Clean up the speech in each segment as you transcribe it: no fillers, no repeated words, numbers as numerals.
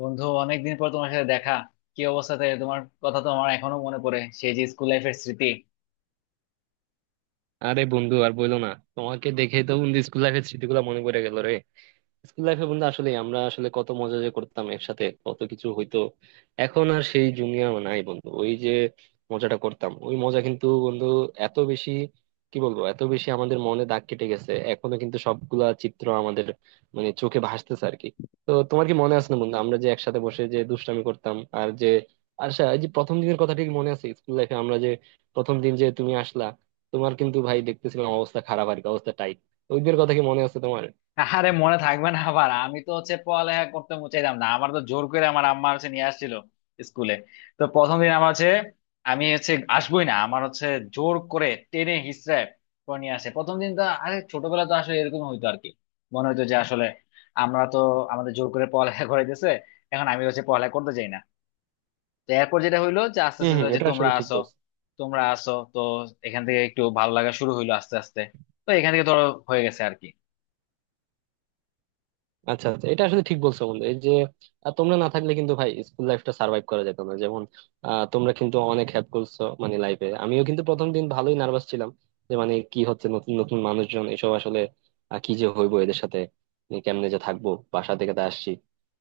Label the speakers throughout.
Speaker 1: বন্ধু, অনেকদিন পর তোমার সাথে দেখা। কি অবস্থাতে? তোমার কথা তো আমার এখনো মনে পড়ে, সেই যে স্কুল লাইফের স্মৃতি।
Speaker 2: আরে বন্ধু আর বইলো না। তোমাকে দেখে তো বন্ধু স্কুল লাইফের স্মৃতিগুলো মনে পড়ে গেল রে। স্কুল লাইফে বন্ধু আসলে আমরা আসলে কত মজা যে করতাম, একসাথে কত কিছু হইতো। এখন আর সেই জুনিয়র নাই বন্ধু, ওই যে মজাটা করতাম ওই মজা কিন্তু বন্ধু এত বেশি, কি বলবো এত বেশি আমাদের মনে দাগ কেটে গেছে, এখনো কিন্তু সবগুলা চিত্র আমাদের মানে চোখে ভাসতেছে আর কি। তো তোমার কি মনে আছে না বন্ধু, আমরা যে একসাথে বসে যে দুষ্টামি করতাম আর যে আচ্ছা এই যে প্রথম দিনের কথা ঠিক মনে আছে, স্কুল লাইফে আমরা যে প্রথম দিন যে তুমি আসলা, তোমার কিন্তু ভাই দেখতেছিলাম অবস্থা খারাপ আর কি, অবস্থা টাইট। ওই দিনের কথা কি মনে আছে তোমার?
Speaker 1: আরে মনে থাকবে না আবার! আমি তো পড়ালেখা করতে চাইতাম না, আমার তো জোর করে আমার আম্মা নিয়ে আসছিল স্কুলে। তো প্রথম দিন আমার আমি আসবোই না, আমার জোর করে টেনে হিচড়ে করে নিয়ে আসে প্রথম দিন। তো আরে, ছোটবেলা তো আসলে এরকম হইতো আর কি। মনে হইতো যে আসলে আমরা তো আমাদের জোর করে পড়ালেখা করাইতেছে, এখন আমি পড়ালেখা করতে চাই না। তো এরপর যেটা হইলো যে আস্তে
Speaker 2: হম
Speaker 1: আস্তে
Speaker 2: হম,
Speaker 1: যে
Speaker 2: এটা
Speaker 1: তোমরা
Speaker 2: আসলে ঠিক
Speaker 1: আসো,
Speaker 2: বলছো।
Speaker 1: তোমরা আসো তো এখান থেকে একটু ভালো লাগা শুরু হইলো আস্তে আস্তে। তো এখান থেকে ধরো হয়ে গেছে আর কি।
Speaker 2: আচ্ছা আচ্ছা, এটা আসলে ঠিক বলছো বন্ধু, এই যে তোমরা না থাকলে কিন্তু ভাই স্কুল লাইফটা সার্ভাইভ করা যেত না, যেমন তোমরা কিন্তু অনেক হেল্প করছো মানে লাইফে। আমিও কিন্তু প্রথম দিন ভালোই নার্ভাস ছিলাম, যে মানে কি হচ্ছে নতুন নতুন মানুষজন এসব আসলে কি যে হইবো এদের সাথে, মানে কেমনে যে থাকবো, বাসা থেকে তো আসছি।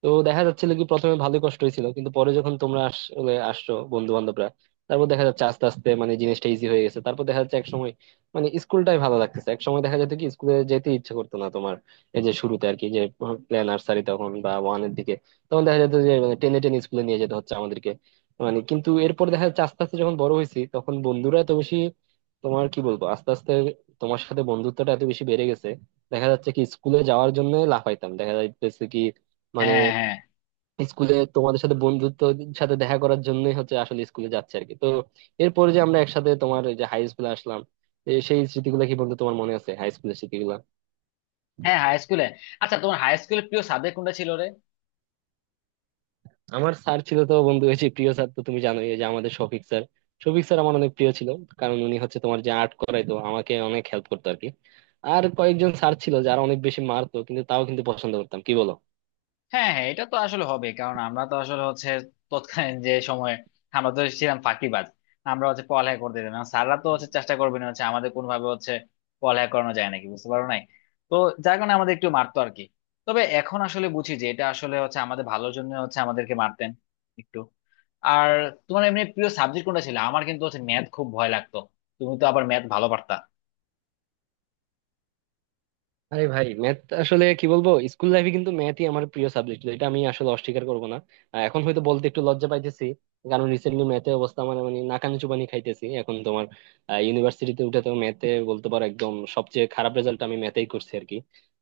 Speaker 2: তো দেখা যাচ্ছিল কি প্রথমে ভালোই কষ্ট হয়েছিল, কিন্তু পরে যখন তোমরা আসলে আসছো বন্ধু বান্ধবরা, তারপর দেখা যাচ্ছে আস্তে আস্তে মানে জিনিসটা ইজি হয়ে গেছে। তারপর দেখা যাচ্ছে এক সময় মানে স্কুলটাই ভালো লাগতেছে। এক সময় দেখা যেত কি স্কুলে যেতে ইচ্ছে করতো না তোমার, এই যে শুরুতে আর কি, যে প্লে নার্সারি তখন বা ওয়ানের দিকে তখন দেখা যেত যে মানে টেনে টেনে স্কুলে নিয়ে যেতে হচ্ছে আমাদেরকে মানে। কিন্তু এরপর দেখা যাচ্ছে আস্তে আস্তে যখন বড় হয়েছি তখন বন্ধুরা এত বেশি, তোমার কি বলবো আস্তে আস্তে তোমার সাথে বন্ধুত্বটা এত বেশি বেড়ে গেছে, দেখা যাচ্ছে কি স্কুলে যাওয়ার জন্য লাফাইতাম, দেখা যাইতেছে কি মানে
Speaker 1: হ্যাঁ হ্যাঁ
Speaker 2: স্কুলে তোমাদের সাথে বন্ধুত্বের সাথে দেখা করার জন্যই হচ্ছে আসলে স্কুলে যাচ্ছে আর কি। তো এরপরে যে আমরা একসাথে তোমার এই যে হাই স্কুলে আসলাম, এ সেই স্মৃতিগুলো কি বন্ধু তোমার মনে আছে হাই স্কুলের স্মৃতিগুলো?
Speaker 1: হ্যাঁ হাই স্কুলে। আচ্ছা, তোমার হাই স্কুলের প্রিয় সাবজেক্ট কোনটা ছিল রে?
Speaker 2: আমার স্যার ছিল তো বন্ধু হচ্ছে প্রিয় স্যার, তো তুমি জানোই এই যে আমাদের শফিক স্যার। শফিক স্যার আমার অনেক প্রিয় ছিল, কারণ উনি হচ্ছে তোমার যে আর্ট করাইতো, আমাকে অনেক হেল্প করতো আর কি। আর কয়েকজন স্যার ছিল যারা অনেক বেশি মারতো কিন্তু তাও কিন্তু পছন্দ করতাম, কি বলো?
Speaker 1: হ্যাঁ হ্যাঁ, এটা তো আসলে হবে। কারণ আমরা তো আসলে তৎকালীন যে সময়ে আমরা তো ছিলাম ফাঁকিবাজ। আমরা পড়ালেখা করতে দিতাম না, স্যাররা তো চেষ্টা করবে না আমাদের কোন ভাবে পড়ালেখা করানো যায় নাকি, বুঝতে পারো নাই। তো যার কারণে আমাদের একটু মারতো আর কি। তবে এখন আসলে বুঝি যে এটা আসলে আমাদের ভালোর জন্য আমাদেরকে মারতেন একটু। আর তোমার এমনি প্রিয় সাবজেক্ট কোনটা ছিল? আমার কিন্তু ম্যাথ খুব ভয় লাগতো, তুমি তো আবার ম্যাথ ভালো পারতা।
Speaker 2: আরে ভাই, ম্যাথ আসলে কি বলবো, স্কুল লাইফে কিন্তু ম্যাথই আমার প্রিয় সাবজেক্ট ছিল, এটা আমি আসলে অস্বীকার করবো না। এখন হয়তো বলতে একটু লজ্জা পাইতেছি, কারণ রিসেন্টলি ম্যাথের অবস্থা মানে মানে নাকানি চুবানি খাইতেছি এখন তোমার। ইউনিভার্সিটিতে উঠে তো ম্যাথে বলতে পারো একদম সবচেয়ে খারাপ রেজাল্ট আমি ম্যাথেই করছি আর কি।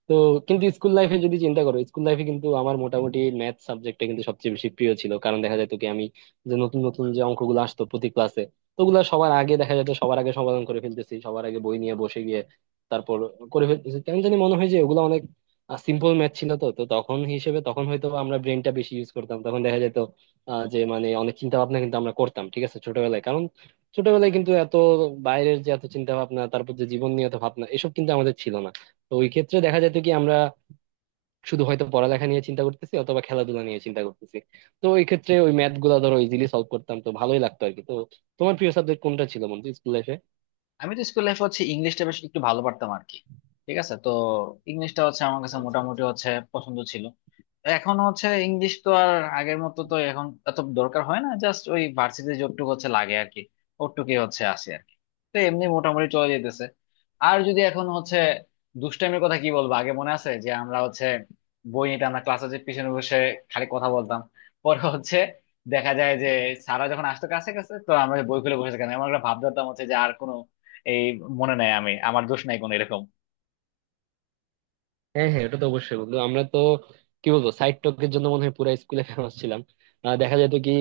Speaker 2: তো কিন্তু স্কুল লাইফে যদি চিন্তা করো, স্কুল লাইফে কিন্তু আমার মোটামুটি ম্যাথ সাবজেক্টটা কিন্তু সবচেয়ে বেশি প্রিয় ছিল, কারণ দেখা যেত কি আমি যে নতুন নতুন যে অঙ্কগুলো আসতো প্রতি ক্লাসে ওগুলা সবার আগে দেখা যেত সবার আগে সমাধান করে ফেলতেছি। তারপর করে ফেলতেছি কেন জানি মনে হয় যে ওগুলো অনেক সিম্পল ম্যাথ ছিল, তো তো তখন হিসেবে তখন হয়তো আমরা ব্রেনটা বেশি ইউজ করতাম, তখন দেখা যেত যে মানে অনেক চিন্তা ভাবনা কিন্তু আমরা করতাম, ঠিক আছে ছোটবেলায়, কারণ ছোটবেলায় কিন্তু এত বাইরের যে এত চিন্তা ভাবনা, তারপর যে জীবন নিয়ে এত ভাবনা এসব কিন্তু আমাদের ছিল না। তো ওই ক্ষেত্রে দেখা যেত কি আমরা শুধু হয়তো পড়ালেখা নিয়ে চিন্তা করতেছি অথবা খেলাধুলা নিয়ে চিন্তা করতেছি। তো ওই ক্ষেত্রে ওই ম্যাথ গুলা ধরো ইজিলি সলভ করতাম, তো ভালোই লাগতো আর কি। তো তোমার প্রিয় সাবজেক্ট কোনটা ছিল বন্ধু স্কুল লাইফে?
Speaker 1: আমি তো স্কুল লাইফে ইংলিশটা বেশ একটু ভালো পারতাম আর কি। ঠিক আছে। তো ইংলিশটা আমার কাছে
Speaker 2: আচ্ছা
Speaker 1: মোটামুটি
Speaker 2: আচ্ছা।
Speaker 1: পছন্দ ছিল। এখন ইংলিশ তো আর আগের মতো তো এখন এত দরকার হয় না, জাস্ট ওই ভার্সিটি যতটুকু লাগে আর কি। ওটুকুই আসে আর কি। তো এমনি মোটামুটি চলে যেতেছে। আর যদি এখন দুষ্টাইমের কথা কি বলবো, আগে মনে আছে যে আমরা বই নিতে আমরা ক্লাসে যে পিছনে বসে খালি কথা বলতাম। পরে দেখা যায় যে সারা যখন আসতো কাছে কাছে, তো আমরা বই খুলে বসে থাকতাম, এমন একটা ভাব ধরতাম যে আর কোনো এই মনে নাই, আমি আমার দোষ নাই কোনো, এরকম।
Speaker 2: হ্যাঁ হ্যাঁ, এটা তো অবশ্যই বন্ধু, আমরা তো কি বলবো সাইড টকের জন্য মনে হয় পুরো স্কুলে ফেমাস ছিলাম। দেখা যেত কি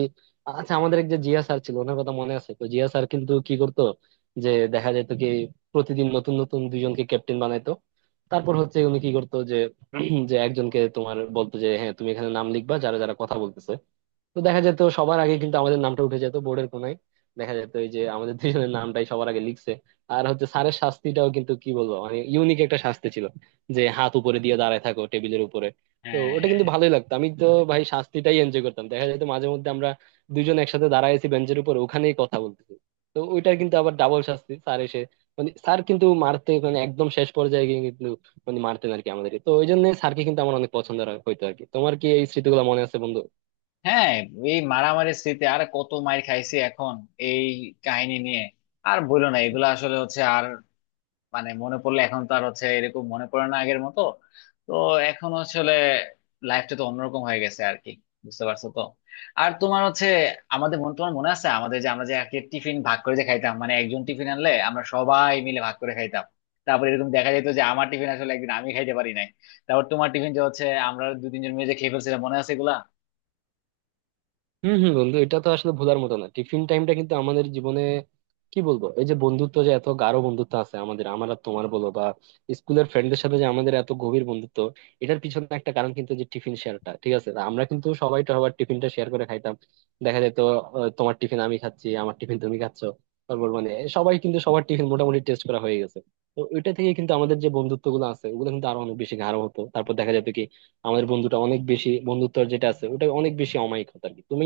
Speaker 2: আচ্ছা আমাদের এক যে জিয়া স্যার ছিল, ওনার কথা মনে আছে তো? জিয়া স্যার কিন্তু কি করতো যে দেখা যেত কি প্রতিদিন নতুন নতুন দুইজনকে ক্যাপ্টেন বানাইতো, তারপর হচ্ছে উনি কি করতো যে যে একজনকে তোমার বলতো যে হ্যাঁ তুমি এখানে নাম লিখবা যারা যারা কথা বলতেছে। তো দেখা যেত সবার আগে কিন্তু আমাদের নামটা উঠে যেত বোর্ডের কোনায়, দেখা যেত এই যে আমাদের দুজনের নামটাই সবার আগে লিখছে। আর হচ্ছে স্যারের শাস্তিটাও কিন্তু কি বলবো মানে ইউনিক একটা শাস্তি ছিল, যে হাত উপরে দিয়ে দাঁড়ায় থাকো টেবিলের উপরে। তো
Speaker 1: হ্যাঁ
Speaker 2: ওটা
Speaker 1: হ্যাঁ
Speaker 2: কিন্তু ভালোই লাগতো, আমি তো ভাই শাস্তিটাই এনজয় করতাম। দেখা যেত মাঝে মধ্যে আমরা দুজন একসাথে দাঁড়ায় আছি বেঞ্চের উপর, ওখানেই কথা বলতেছি। তো ওইটার কিন্তু আবার ডাবল শাস্তি, স্যার এসে মানে স্যার কিন্তু মারতে মানে একদম শেষ পর্যায়ে গিয়ে কিন্তু মানে মারতেন আর কি আমাদেরকে, তো ওই জন্য স্যারকে কিন্তু আমার অনেক পছন্দ হইতো আর কি। তোমার কি এই স্মৃতিগুলো মনে আছে বন্ধু?
Speaker 1: হ্যাঁ, এই মারামারি স্মৃতি, আর কত মার খাইছি এখন এই কাহিনী নিয়ে। আর বলো না, এগুলো আসলে আর মানে মনে পড়লে এখন তো আর এরকম মনে পড়ে না আগের মতো। তো এখন আসলে লাইফটা তো অন্যরকম হয়ে গেছে আর কি, বুঝতে পারছো তো? আর তোমার আমাদের মনে, তোমার মনে আছে আমাদের যে আমরা যে আগে টিফিন ভাগ করে যে খাইতাম, মানে একজন টিফিন আনলে আমরা সবাই মিলে ভাগ করে খাইতাম। তারপর এরকম দেখা যেত যে আমার টিফিন আসলে একদিন আমি খাইতে পারি নাই, তারপর তোমার টিফিন যে আমরা দু তিনজন মিলে যে খেয়ে ফেলছিলাম। মনে আছে এগুলা?
Speaker 2: হম হম বন্ধু, এটা তো আসলে ভোলার মতো না, টিফিন টাইমটা কিন্তু আমাদের জীবনে কি বলবো এই যে বন্ধুত্ব যে এত গাঢ় বন্ধুত্ব আছে আমাদের, আমার আর তোমার বলো বা স্কুলের ফ্রেন্ডদের সাথে যে আমাদের এত গভীর বন্ধুত্ব, এটার পিছনে একটা কারণ কিন্তু যে টিফিন শেয়ারটা, ঠিক আছে তা আমরা কিন্তু সবাই তো আবার টিফিনটা শেয়ার করে খাইতাম। দেখা যেত তোমার টিফিন আমি খাচ্ছি, আমার টিফিন তুমি খাচ্ছ, তারপর মানে সবাই কিন্তু সবার টিফিন মোটামুটি টেস্ট করা হয়ে গেছে। তো ওইটা থেকে কিন্তু আমাদের যে বন্ধুত্ব গুলো আছে ওগুলো কিন্তু আরো অনেক বেশি গাঢ় হতো। তারপর দেখা যেত কি আমাদের বন্ধুটা অনেক বেশি বন্ধুত্বর যেটা আছে ওটা অনেক বেশি অমায়িক হতো আর কি। তুমি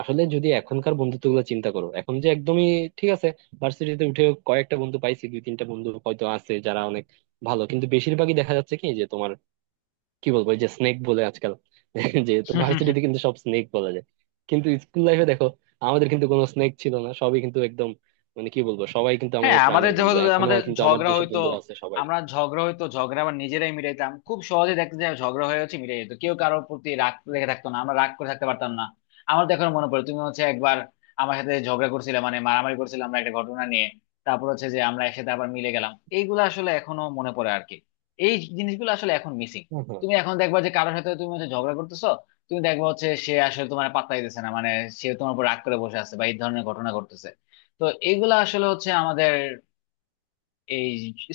Speaker 2: আসলে যদি এখনকার বন্ধুত্ব গুলো চিন্তা করো, এখন যে একদমই ঠিক আছে, ভার্সিটিতে উঠে কয়েকটা বন্ধু পাইছি, দুই তিনটা বন্ধু হয়তো আছে যারা অনেক ভালো, কিন্তু বেশিরভাগই দেখা যাচ্ছে কি যে তোমার কি বলবো এই যে স্নেক বলে আজকাল যে তো ভার্সিটিতে কিন্তু সব স্নেক বলা যায়। কিন্তু স্কুল লাইফে দেখো আমাদের কিন্তু কোনো স্নেক ছিল না, সবই কিন্তু একদম মানে কি বলবো সবাই কিন্তু
Speaker 1: হ্যাঁ,
Speaker 2: আমাদের
Speaker 1: আমাদের
Speaker 2: প্রাণের বন্ধু,
Speaker 1: যেহেতু
Speaker 2: এখনো
Speaker 1: আমাদের
Speaker 2: কিন্তু আমার
Speaker 1: ঝগড়া
Speaker 2: যেসব
Speaker 1: হইতো,
Speaker 2: বন্ধুরা আছে সবাই।
Speaker 1: আমরা ঝগড়া হইতো ঝগড়া আবার নিজেরাই মিটাইতাম খুব সহজে। দেখতে যায় ঝগড়া হয়ে মিটাই যেত, কেউ কারোর প্রতি রাগ দেখে থাকতো না, আমরা রাগ করে থাকতে পারতাম না। আমার তো এখন মনে পড়ে তুমি একবার আমার সাথে ঝগড়া করছিলে, মানে মারামারি করছিলাম আমরা একটা ঘটনা নিয়ে। তারপর যে আমরা একসাথে আবার মিলে গেলাম, এইগুলো আসলে এখনো মনে পড়ে আর কি। এই জিনিসগুলো আসলে এখন মিসিং। তুমি এখন দেখবা যে কারোর সাথে তুমি ঝগড়া করতেছো, তুমি দেখবা সে আসলে তোমার পাত্তাই দিতেছে না, মানে সে তোমার উপর রাগ করে বসে আছে, বা এই ধরনের ঘটনা ঘটতেছে। তো এগুলা আসলে আমাদের এই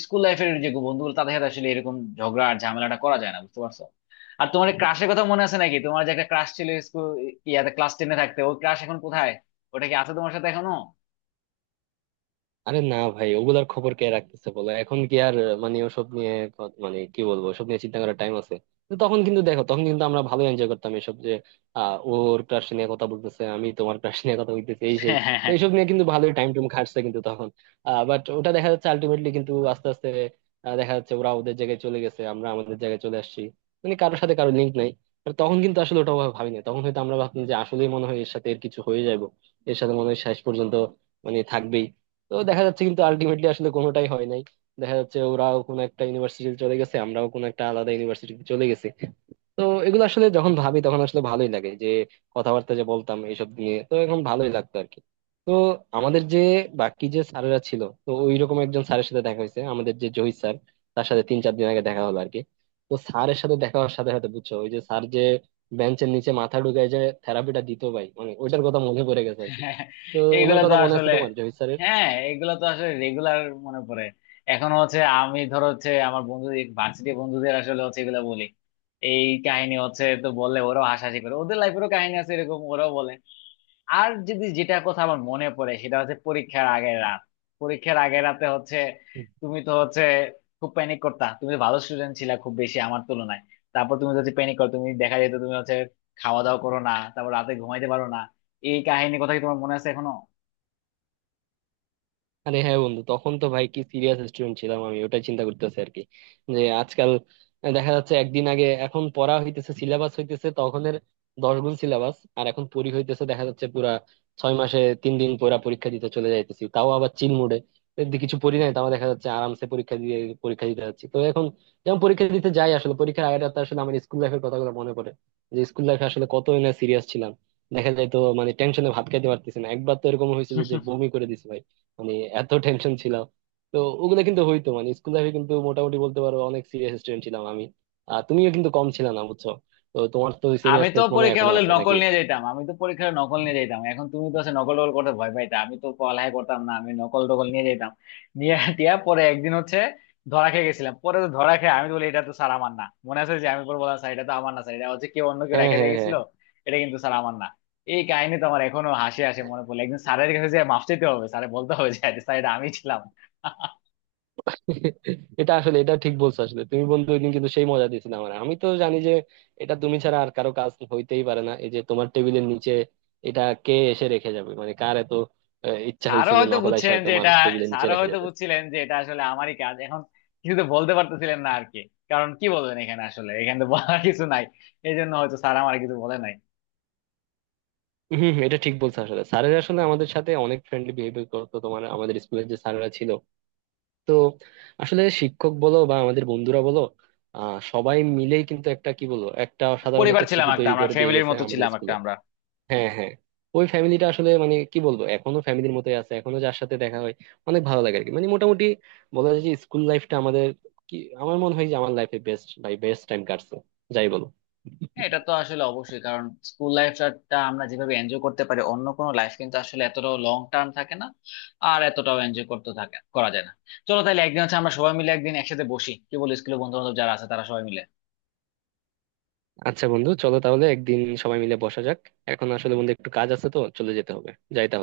Speaker 1: স্কুল লাইফের যে বন্ধুগুলো তাদের সাথে আসলে এরকম ঝগড়া আর ঝামেলাটা করা যায় না, বুঝতে পারছো? আর তোমার ক্রাশের কথা মনে আছে নাকি? তোমার যে একটা ক্রাশ ছিল স্কুল ইয়াতে, ক্লাস টেনে থাকতে, ওই ক্রাশ এখন কোথায়? ওটা কি আছে তোমার সাথে এখনো?
Speaker 2: আরে না ভাই, ওগুলার খবর কে রাখতেছে বলো এখন, কি আর মানে ওসব নিয়ে মানে কি বলবো ওসব নিয়ে চিন্তা করার টাইম আছে? কিন্তু তখন কিন্তু দেখো তখন কিন্তু আমরা ভালো এনজয় করতাম এসব যে ওর ক্রাশ নিয়ে কথা বলতেছে, আমি তোমার ক্রাশ নিয়ে কথা বলতেছি এই সেই, তো এইসব নিয়ে কিন্তু ভালোই টাইম টুম কাটছে কিন্তু তখন। বাট ওটা দেখা যাচ্ছে আলটিমেটলি কিন্তু আস্তে আস্তে দেখা যাচ্ছে ওরা ওদের জায়গায় চলে গেছে, আমরা আমাদের জায়গায় চলে আসছি, মানে কারোর সাথে কারোর লিঙ্ক নাই। আর তখন কিন্তু আসলে ওটা ওভাবে ভাবিনি, তখন হয়তো আমরা ভাবতাম যে আসলেই মনে হয় এর সাথে এর কিছু হয়ে যাবো, এর সাথে মনে হয় শেষ পর্যন্ত মানে থাকবেই। তো দেখা যাচ্ছে কিন্তু আলটিমেটলি আসলে কোনোটাই হয় নাই, দেখা যাচ্ছে ওরাও কোনো একটা ইউনিভার্সিটিতে চলে গেছে, আমরাও কোনো একটা আলাদা ইউনিভার্সিটিতে চলে গেছি। তো এগুলো আসলে যখন ভাবি তখন আসলে ভালোই লাগে, যে কথাবার্তা যে বলতাম এইসব নিয়ে, তো এখন ভালোই লাগতো আর কি। তো আমাদের যে বাকি যে স্যারেরা ছিল তো ওইরকম একজন স্যারের সাথে দেখা হয়েছে আমাদের যে জহির স্যার, তার সাথে 3 4 দিন আগে দেখা হলো আর কি। তো স্যারের সাথে দেখা হওয়ার সাথে সাথে বুঝছো ওই যে স্যার যে বেঞ্চের নিচে মাথা ঢুকায় যে থেরাপিটা দিত ভাই, মানে ওইটার কথা মনে পড়ে গেছে আর কি। তো ওনার
Speaker 1: এইগুলা তো
Speaker 2: কথা মনে আছে
Speaker 1: আসলে
Speaker 2: তোমার জহির স্যারের?
Speaker 1: হ্যাঁ, এগুলা তো আসলে রেগুলার মনে পড়ে। এখন আমি ধর আমার বন্ধুদের, ভার্সিটি বন্ধুদের আসলে এগুলা বলি, এই কাহিনী তো বললে ওরাও হাসাহাসি করে, ওদের লাইফেরও কাহিনী আছে এরকম, ওরাও বলে। আর যদি যেটা কথা আমার মনে পড়ে সেটা হচ্ছে পরীক্ষার আগের রাত। পরীক্ষার আগের রাতে তুমি তো খুব প্যানিক করতা, তুমি তো ভালো স্টুডেন্ট ছিলা খুব বেশি আমার তুলনায়। তারপর তুমি যদি প্যানিক করো, তুমি দেখা যেত তুমি খাওয়া দাওয়া করো না, তারপর রাতে ঘুমাইতে পারো না। এই কাহিনী কথা কি তোমার মনে আছে এখনো?
Speaker 2: আরে হ্যাঁ বন্ধু, তখন তো ভাই কি সিরিয়াস স্টুডেন্ট ছিলাম, আমি ওটাই চিন্তা করতেছি আর কি যে আজকাল দেখা যাচ্ছে একদিন আগে এখন পড়া হইতেছে সিলেবাস হইতেছে তখনের 10 গুণ সিলেবাস, আর এখন পড়ি হইতেছে দেখা যাচ্ছে পুরা 6 মাসে 3 দিন পুরা পরীক্ষা দিতে চলে যাইতেছি, তাও আবার চিল মুডে, কিছু পড়ি নাই, তাও দেখা যাচ্ছে আরামসে পরীক্ষা দিয়ে পরীক্ষা দিতে যাচ্ছি। তো এখন যেমন পরীক্ষা দিতে যাই, আসলে পরীক্ষার আগের রাতে আসলে আমার স্কুল লাইফের কথাগুলো মনে পড়ে, যে স্কুল লাইফে আসলে কত সিরিয়াস ছিলাম। দেখা যায় তো মানে টেনশনে ভাত খাইতে পারতেছি না, একবার তো এরকম হয়েছিল যে বমি করে দিছি ভাই, মানে এত টেনশন ছিলাম। তো ওগুলো কিন্তু হইতো মানে স্কুল লাইফে কিন্তু মোটামুটি বলতে পারো অনেক সিরিয়াস স্টুডেন্ট ছিলাম আমি। আর তুমিও কিন্তু কম ছিল না বুঝছো, তো তোমার তো
Speaker 1: আমি তো
Speaker 2: সিনিয়াসনেস মনে হয়
Speaker 1: পরীক্ষা
Speaker 2: এখনো
Speaker 1: হলে
Speaker 2: আছে
Speaker 1: নকল
Speaker 2: নাকি?
Speaker 1: নিয়ে যেতাম, আমি তো পরীক্ষা হলে নকল নিয়ে যেতাম। এখন তুমি তো সে নকল টকল করতে ভয় পাইতা, আমি তো পড়ালেখা করতাম না, আমি নকল টকল নিয়ে যেতাম। নিয়ে টিয়া পরে একদিন ধরা খেয়ে গেছিলাম। পরে তো ধরা খেয়ে আমি তো বলি এটা তো স্যার আমার না, মনে আছে যে আমি পরে বললাম স্যার এটা তো আমার না, স্যার এটা কেউ অন্য কেউ
Speaker 2: হ্যাঁ
Speaker 1: রেখে দিয়ে
Speaker 2: হ্যাঁ
Speaker 1: গেছিল,
Speaker 2: হ্যাঁ।
Speaker 1: এটা কিন্তু স্যার আমার না। এই কাহিনী তো আমার এখনো হাসি হাসি মনে পড়লে, একদিন স্যারের কাছে যে মাফ চাইতে হবে, স্যার বলতে হবে যে স্যার এটা আমি ছিলাম।
Speaker 2: এটা আসলে এটা ঠিক বলছো আসলে তুমি বন্ধু, ওইদিন কিন্তু সেই মজা দিয়েছিলে আমার, আমি তো জানি যে এটা তুমি ছাড়া আর কারো কাজ হইতেই পারে না। এই যে তোমার টেবিলের নিচে এটা কে এসে রেখে যাবে, মানে কার এত ইচ্ছা
Speaker 1: স্যারও
Speaker 2: হয়েছে যে
Speaker 1: হয়তো
Speaker 2: নকল এসে
Speaker 1: বুঝছেন যে
Speaker 2: তোমার
Speaker 1: এটা,
Speaker 2: টেবিলের নিচে
Speaker 1: স্যারও
Speaker 2: রেখে
Speaker 1: হয়তো
Speaker 2: যেতে?
Speaker 1: বুঝছিলেন যে এটা আসলে আমারই কাজ। এখন কিছু তো বলতে পারতেছিলেন না আর কি, কারণ কি বলবেন, এখানে আসলে এখানে তো বলার কিছু নাই। এই জন্য হয়তো স্যার আমার কিছু বলে নাই।
Speaker 2: হম হম, এটা ঠিক বলছো, আসলে স্যারেরা আসলে আমাদের সাথে অনেক ফ্রেন্ডলি বিহেভিয়ার করতো তোমার, আমাদের স্কুলের যে স্যারেরা ছিল। তো আসলে শিক্ষক বলো বা আমাদের বন্ধুরা বলো সবাই মিলেই কিন্তু একটা কি বলবো একটা সাধারণ
Speaker 1: পরিবার
Speaker 2: একটা
Speaker 1: ছিলাম
Speaker 2: স্মৃতি
Speaker 1: একটা
Speaker 2: তৈরি
Speaker 1: আমরা,
Speaker 2: করে দিয়ে
Speaker 1: ফ্যামিলির
Speaker 2: গেছে
Speaker 1: মতো
Speaker 2: আমাদের
Speaker 1: ছিলাম একটা
Speaker 2: স্কুলে।
Speaker 1: আমরা।
Speaker 2: হ্যাঁ হ্যাঁ। ওই ফ্যামিলিটা আসলে মানে কি বলবো এখনো ফ্যামিলির মতোই আছে, এখনো যার সাথে দেখা হয় অনেক ভালো লাগে আর কি। মানে মোটামুটি বলা যায় যে স্কুল লাইফটা আমাদের কি আমার মনে হয় যে আমার লাইফে বেস্ট, ভাই বেস্ট টাইম কাটছে, যাই বলো।
Speaker 1: হ্যাঁ, এটা তো আসলে অবশ্যই, কারণ স্কুল লাইফটা আমরা যেভাবে এনজয় করতে পারি অন্য কোনো লাইফ কিন্তু আসলে এতটাও লং টার্ম থাকে না, আর এতটাও এনজয় করতে থাকে করা যায় না। চলো তাহলে একদিন আমরা সবাই মিলে একদিন একসাথে বসি, কি বলি? স্কুলের বন্ধু বান্ধব যারা আছে তারা সবাই মিলে।
Speaker 2: আচ্ছা বন্ধু, চলো তাহলে একদিন সবাই মিলে বসা যাক। এখন আসলে বন্ধু একটু কাজ আছে, তো চলে যেতে হবে, যাই তাহলে।